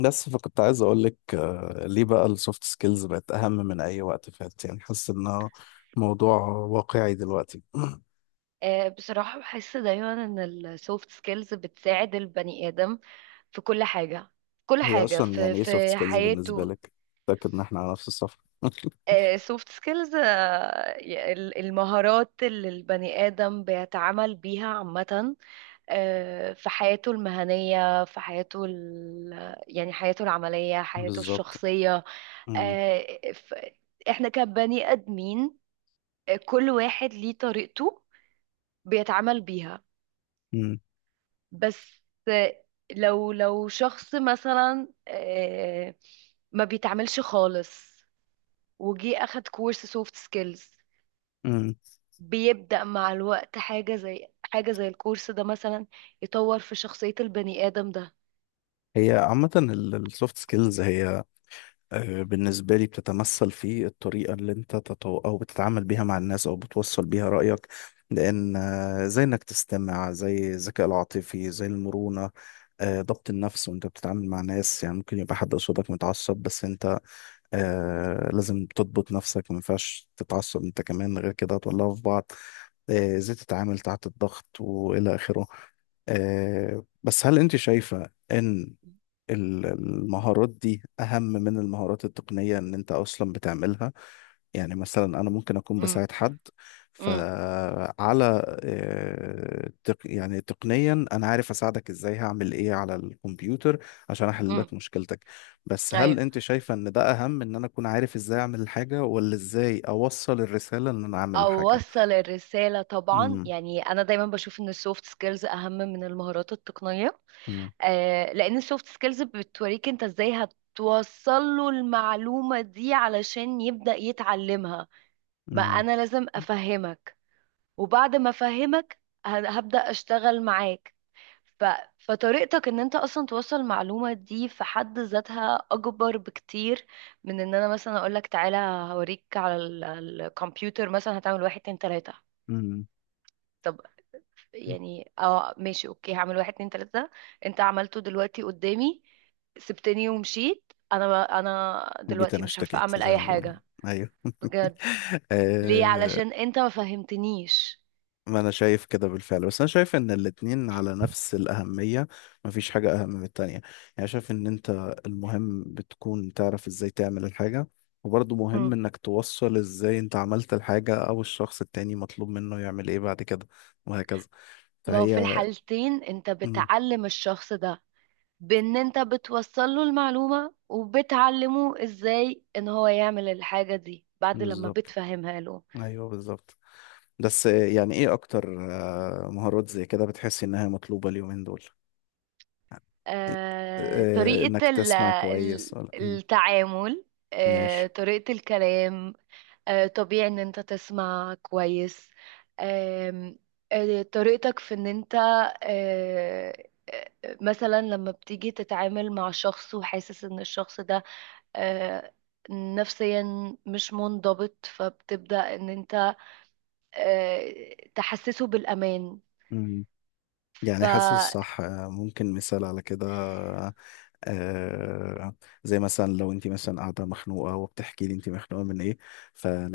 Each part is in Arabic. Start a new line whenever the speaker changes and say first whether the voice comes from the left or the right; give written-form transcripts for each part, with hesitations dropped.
left: بس فكنت عايز اقول لك ليه بقى السوفت سكيلز بقت اهم من اي وقت فات، يعني حاسس انه موضوع واقعي دلوقتي.
right: بصراحة بحس دايما ان السوفت سكيلز بتساعد البني آدم في كل حاجة، كل
left: هي
right: حاجة
left: اصلا
right: في
left: يعني ايه سوفت
right: في
left: سكيلز بالنسبه
right: حياته.
left: لك؟ متاكد ان احنا على نفس الصفحه؟
right: سوفت سكيلز المهارات اللي البني آدم بيتعامل بيها عامة، في حياته المهنية، في حياته ال... يعني حياته العملية، حياته
left: بالظبط.
right: الشخصية.
left: مم.
right: آه، ف- احنا كبني آدمين، كل واحد ليه طريقته بيتعامل بيها.
left: مم.
right: بس لو شخص مثلا ما بيتعملش خالص وجي اخد كورس سوفت سكيلز،
left: مم.
right: بيبدأ مع الوقت حاجة زي، حاجة زي الكورس ده مثلا يطور في شخصية البني آدم ده.
left: هي عامه السوفت سكيلز هي، بالنسبة لي، بتتمثل في الطريقة اللي انت تتو... او بتتعامل بيها مع الناس، او بتوصل بيها رأيك. لان، زي انك تستمع، زي الذكاء العاطفي، زي المرونة، ضبط النفس وانت بتتعامل مع ناس. يعني ممكن يبقى حد قصادك متعصب، بس انت لازم تضبط نفسك، ما ينفعش تتعصب انت كمان، غير كده هتولعوا في بعض. ازاي تتعامل تحت الضغط والى اخره. بس هل انت شايفة ان المهارات دي أهم من المهارات التقنية إن أنت أصلا بتعملها؟ يعني مثلا أنا ممكن أكون
right: امم
left: بساعد حد
right: امم
left: فعلى، يعني تقنيا أنا عارف أساعدك إزاي، هعمل إيه على الكمبيوتر عشان أحل لك
right: امم
left: مشكلتك. بس هل
right: ايوه،
left: أنت شايفة إن ده أهم، إن أنا أكون عارف إزاي أعمل الحاجة، ولا إزاي أوصل الرسالة إن أنا أعمل الحاجة؟
right: اوصل الرسالة طبعا.
left: امم
right: يعني انا دايما بشوف ان السوفت سكيلز اهم من المهارات التقنية،
left: امم
right: لان السوفت سكيلز بتوريك انت ازاي هتوصل له المعلومة دي علشان يبدأ يتعلمها. ما
left: امم
right: انا لازم افهمك، وبعد ما افهمك هبدأ اشتغل معاك. ف... فطريقتك ان انت اصلا توصل المعلومة دي في حد ذاتها اكبر بكتير من ان انا مثلا اقولك تعالى هوريك على الكمبيوتر مثلا هتعمل واحد اتنين تلاتة.
left: امم.
right: يعني اه ماشي اوكي، هعمل واحد اتنين تلاتة، انت عملته دلوقتي قدامي، سبتني ومشيت. انا
left: وجيت
right: دلوقتي
left: أنا
right: مش عارفة
left: اشتكيت
right: اعمل
left: زي
right: اي
left: ما بيقولوا.
right: حاجة
left: أيوه.
right: بجد. ليه؟
left: آه،
right: علشان انت ما فهمتنيش.
left: ما انا شايف كده بالفعل، بس انا شايف ان الاتنين على نفس الاهمية، مفيش حاجة اهم من التانية. يعني شايف ان انت المهم بتكون تعرف ازاي تعمل الحاجة، وبرضه مهم
right: مم.
left: انك توصل ازاي انت عملت الحاجة، او الشخص التاني مطلوب منه يعمل ايه بعد كده، وهكذا.
right: ما هو في
left: فهي
right: الحالتين انت
left: مم،
right: بتعلم الشخص ده، بان انت بتوصل له المعلومة وبتعلمه ازاي ان هو يعمل الحاجة دي بعد لما
left: بالظبط.
right: بتفهمها له.
left: ايوه بالظبط. بس يعني ايه اكتر مهارات زي كده بتحس انها مطلوبة اليومين دول؟ إيه،
right: آه،
left: انك
right: طريقة ال-
left: تسمع كويس،
right: ال-
left: ولا مم،
right: التعامل،
left: ماشي.
right: طريقة الكلام، طبيعي ان انت تسمع كويس. آم، آه، طريقتك في ان انت آه، مثلا لما بتيجي تتعامل مع شخص وحاسس ان الشخص ده آه، نفسيا مش منضبط، فبتبدأ ان انت تحسسه بالأمان. ف
left: يعني حاسس صح. ممكن مثال على كده؟ آه، زي مثلا لو انت مثلا قاعده مخنوقه وبتحكي لي انت مخنوقه من ايه،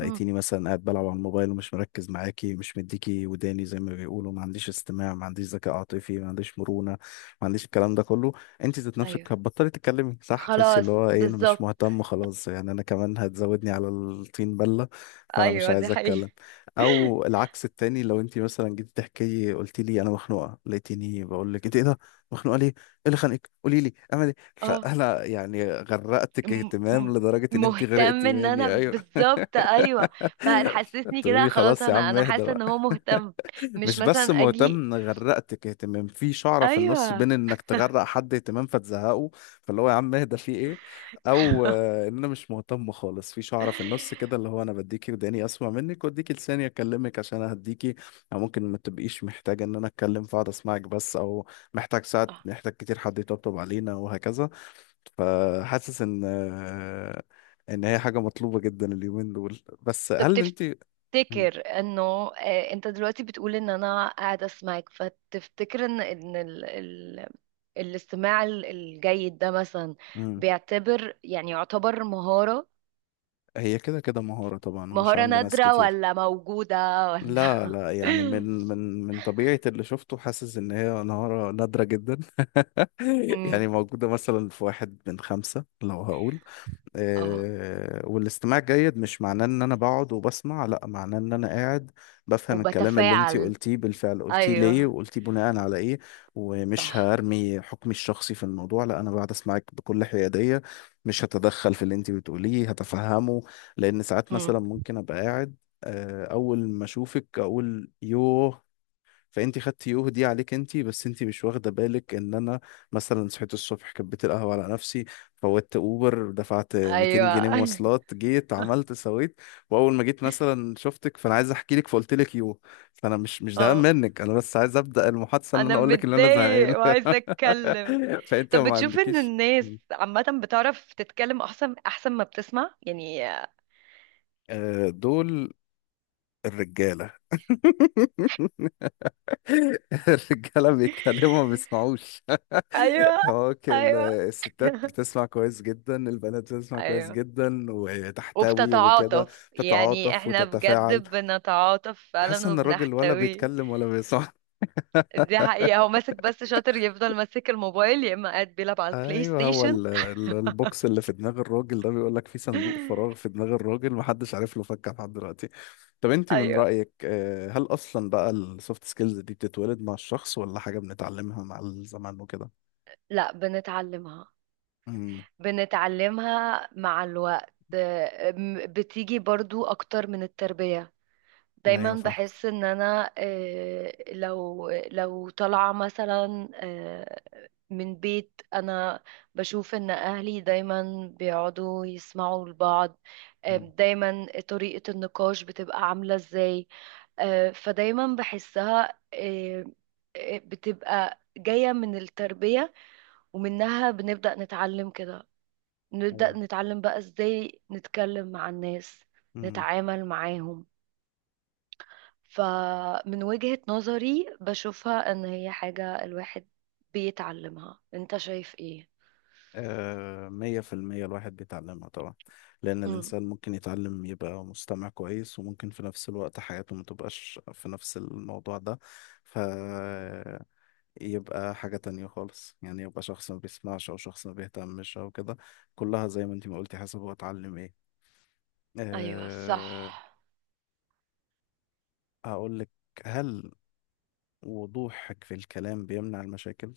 right: مم،
left: مثلا قاعد بلعب على الموبايل، ومش مركز معاكي، مش مديكي وداني زي ما بيقولوا، ما عنديش استماع، ما عنديش ذكاء عاطفي، ما عنديش مرونه، ما عنديش الكلام ده كله. انت ذات نفسك
right: ايوه
left: هتبطلي تتكلمي، صح؟ تحسي اللي
right: خلاص
left: هو ايه، انا مش
right: بالظبط.
left: مهتم خلاص، يعني انا كمان هتزودني على الطين بله، فانا مش
right: ايوه دي
left: عايز
right: حقيقة.
left: اتكلم. او العكس التاني، لو انت مثلا جيت تحكي لي، قلت لي انا مخنوقه، لقيتيني بقول لك انت ايه ده، مخنوقه ليه، ايه اللي خانقك، قولي لي اعمل ايه،
right: اه،
left: فانا يعني غرقتك
right: م-
left: اهتمام
right: م-
left: لدرجه ان انت
right: مهتم
left: غرقتي
right: ان انا
left: مني. ايوه.
right: بالظبط، ايوه. فهتحسسني
left: تقولي
right: كده،
left: لي
right: خلاص
left: خلاص يا
right: انا
left: عم
right: انا
left: اهدى
right: حاسه
left: بقى.
right: ان هو مهتم، مش
left: مش بس
right: مثلا اجي.
left: مهتم، غرقتك اهتمام، في شعرة في النص
right: ايوه.
left: بين انك تغرق حد اهتمام فتزهقه، فاللي هو يا عم اهدى في ايه. او، ان انا مش مهتم خالص، في شعرة في النص كده اللي هو انا بديكي وداني اسمع منك، واديكي لساني اكلمك عشان اهديكي. او ممكن ما تبقيش محتاجة ان انا اتكلم، فاقعد اسمعك بس، او محتاج، ساعات
right: آه.
left: محتاج كتير حد يطبطب علينا، وهكذا. فحاسس ان ان هي حاجة مطلوبة جدا اليومين دول. بس
right: طب
left: هل انت
right: تفتكر انه، انت دلوقتي بتقول ان انا قاعده اسمعك، فتفتكر ان الاستماع الجيد ده مثلا
left: مم.
right: بيعتبر، يعني يعتبر مهاره؟
left: هي كده كده مهارة طبعا، ومش
right: مهاره
left: عند ناس
right: نادره
left: كتير.
right: ولا موجوده ولا؟
left: لا لا، يعني من طبيعة اللي شفته، حاسس إن هي مهارة نادرة جدا. يعني
right: امم،
left: موجودة مثلا في واحد من خمسة لو هقول.
right: اه
left: والاستماع الجيد مش معناه ان انا بقعد وبسمع، لا، معناه ان انا قاعد بفهم الكلام اللي انتي
right: وبتفاعل،
left: قلتيه بالفعل، قلتيه ليه،
right: ايوه
left: وقلتيه بناء على ايه. ومش
right: صح.
left: هرمي حكمي الشخصي في الموضوع، لا، انا بقعد اسمعك بكل حيادية. مش هتدخل في اللي انتي بتقوليه، هتفهمه. لان ساعات
right: امم،
left: مثلا ممكن ابقى قاعد، اول ما اشوفك اقول يوه، فانت خدتي يوه دي عليك انت، بس انت مش واخده بالك ان انا مثلا صحيت الصبح كبيت القهوه على نفسي، فوتت اوبر، دفعت 200
right: ايوه.
left: جنيه مواصلات، جيت عملت سويت، واول ما جيت مثلا شفتك فانا عايز احكي لك، فقلت لك يوه. فانا مش زهقان
right: اه
left: منك، انا بس عايز ابدا المحادثه اللي
right: انا
left: انا اقول لك ان انا زهقان.
right: متضايق وعايزه اتكلم.
left: فانت
right: طب
left: ما
right: بتشوف ان
left: عندكيش،
right: الناس عامه بتعرف تتكلم احسن، احسن ما بتسمع؟ يعني
left: دول الرجاله. الرجاله بيتكلموا ما بيسمعوش.
right: ايوه،
left: هو كان
right: ايوه.
left: الستات بتسمع كويس جدا، البنات بتسمع كويس
right: ايوه
left: جدا وتحتوي وكده،
right: وبتتعاطف، يعني
left: تتعاطف
right: احنا بجد
left: وتتفاعل.
right: بنتعاطف
left: حاسس
right: فعلا
left: ان الراجل ولا
right: وبنحتوي.
left: بيتكلم ولا بيسمع.
right: دي حقيقة، هو ماسك بس شاطر، يفضل ماسك الموبايل يا اما قاعد بيلعب على البلاي
left: ايوه، هو
right: ستيشن.
left: البوكس اللي في دماغ الراجل ده بيقول لك، في صندوق فراغ في دماغ الراجل محدش عارف له فكه لحد دلوقتي. طب انت من
right: ايوه.
left: رأيك، هل اصلا بقى السوفت سكيلز دي بتتولد مع الشخص، ولا حاجة بنتعلمها مع الزمان وكده؟
right: لا بنتعلمها، بنتعلمها مع الوقت. بتيجي برضو اكتر من التربية. دايما
left: ايوه فاهم.
right: بحس ان انا لو طالعة مثلا من بيت، انا بشوف ان اهلي دايما بيقعدوا يسمعوا لبعض،
left: مم.
right: دايما طريقة النقاش بتبقى عاملة ازاي. فدايما بحسها بتبقى جاية من التربية، ومنها بنبدأ نتعلم كده، نبدأ
left: ايوه.
right: نتعلم بقى ازاي نتكلم مع الناس،
left: امم.
right: نتعامل معاهم. فمن وجهة نظري بشوفها ان هي حاجة الواحد بيتعلمها. انت شايف ايه؟
left: آه، مية في المية الواحد بيتعلمها طبعا. لأن
right: امم،
left: الإنسان ممكن يتعلم يبقى مستمع كويس، وممكن في نفس الوقت حياته ما تبقاش في نفس الموضوع ده، ف يبقى حاجة تانية خالص. يعني يبقى شخص ما بيسمعش، أو شخص ما بيهتمش، أو كده. كلها زي ما انتي ما قلتي، حسب هو اتعلم ايه.
right: ايوه صح.
left: أه. هقولك، هل وضوحك في الكلام بيمنع المشاكل؟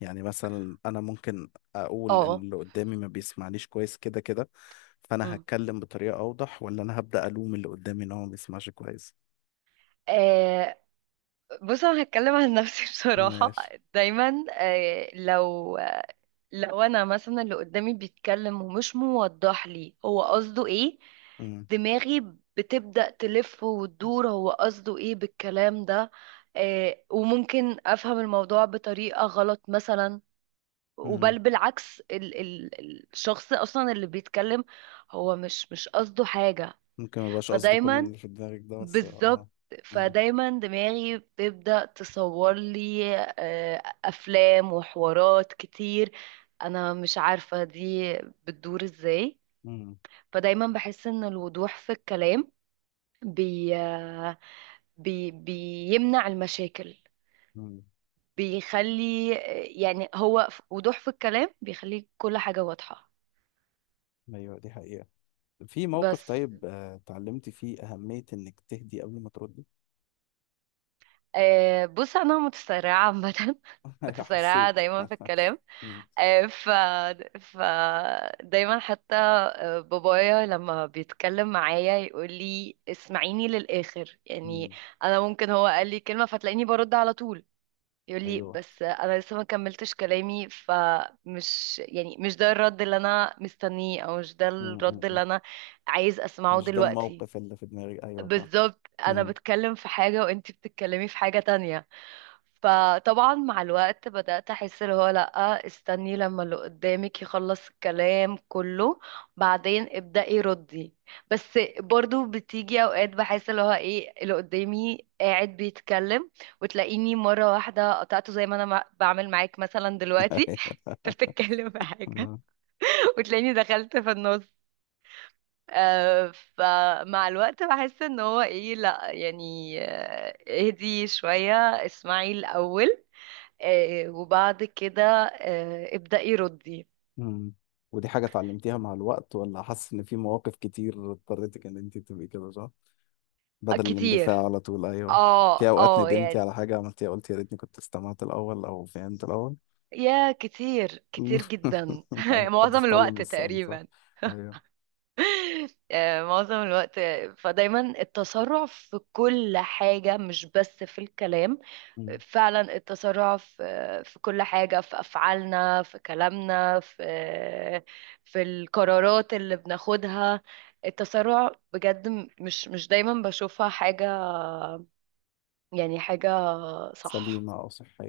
left: يعني مثلا انا ممكن اقول ان
right: اه
left: اللي قدامي ما بيسمعنيش كويس كده كده، فانا
right: امم،
left: هتكلم بطريقة اوضح، ولا انا هبدأ الوم اللي قدامي ان هو ما بيسمعش كويس؟
right: آه بص انا هتكلم عن نفسي بصراحة.
left: ماشي.
right: دايما آه، لو انا مثلا اللي قدامي بيتكلم ومش موضح لي هو قصده ايه،
left: مم.
right: دماغي بتبدأ تلف وتدور هو قصده ايه بالكلام ده. آه وممكن افهم الموضوع بطريقة غلط مثلا،
left: مم.
right: بالعكس ال ال الشخص اصلا اللي بيتكلم هو مش قصده حاجة.
left: ممكن ما يبقاش قصده كل
right: فدايما
left: اللي في دماغك ده، بس اه.
right: بالظبط،
left: مم.
right: فدايما دماغي بتبدأ تصور لي أفلام وحوارات كتير، أنا مش عارفة دي بتدور إزاي.
left: مم.
right: فدايما بحس إن الوضوح في الكلام بي آه، بي بيمنع المشاكل،
left: مم.
right: بيخلي يعني هو وضوح في الكلام بيخلي كل حاجة واضحة.
left: ايوه دي حقيقة. في موقف
right: بس
left: طيب اتعلمت فيه أهمية إنك تهدي قبل ما تردي؟
right: بص أنا متسرعة عامة،
left: أيوة،
right: متسرعة
left: حسيت.
right: دايما في الكلام.
left: مم.
right: ف ف دايما حتى بابايا لما بيتكلم معايا يقول لي اسمعيني للآخر يعني.
left: مم.
right: انا ممكن هو قال لي كلمة فتلاقيني برد على طول، يقول لي
left: أيوه.
right: بس انا لسه ما كملتش كلامي، فمش يعني مش ده الرد اللي انا مستنيه، او مش ده الرد
left: مم.
right: اللي انا عايز اسمعه
left: مش ده
right: دلوقتي.
left: الموقف اللي في دماغي، أيوه صح.
right: بالظبط، انا
left: مم.
right: بتكلم في حاجة وانتي بتتكلمي في حاجة تانية. فطبعا مع الوقت بدأت أحس اللي هو لأ، استني لما اللي قدامك يخلص الكلام كله، بعدين ابدأي ردي. بس برضو بتيجي أوقات بحس اللي هو إيه، اللي قدامي قاعد بيتكلم وتلاقيني مرة واحدة قطعته، زي ما أنا بعمل معاك مثلا دلوقتي، أنت بتتكلم في حاجة
left: أيوه.
right: وتلاقيني دخلت في النص. فمع الوقت بحس ان هو ايه، لا يعني اهدي شوية، اسمعي الأول، وبعد كده ابدأي ردي.
left: مم. ودي حاجة اتعلمتيها مع الوقت، ولا حاسس إن في مواقف كتير اضطريتك إن أنت تبقي كده صح؟ بدل الاندفاع
right: كتير،
left: على طول. أيوه. في
right: اه
left: أوقات
right: اه
left: ندمتي
right: يعني.
left: على حاجة عملتيها، قلت يا ريتني كنت استمعت الأول أو فهمت الأول؟
right: يا كتير، كتير جدا
left: محدش
right: معظم
left: اتعلم
right: الوقت
left: بالسهل، صح؟
right: تقريبا،
left: أيوه.
right: معظم الوقت. فدايما التسرع في كل حاجة مش بس في الكلام،
left: مم.
right: فعلا التسرع في في كل حاجة، في أفعالنا، في كلامنا، في في القرارات اللي بناخدها. التسرع بجد مش دايما بشوفها حاجة، يعني حاجة صح
left: سليمة أو صحية.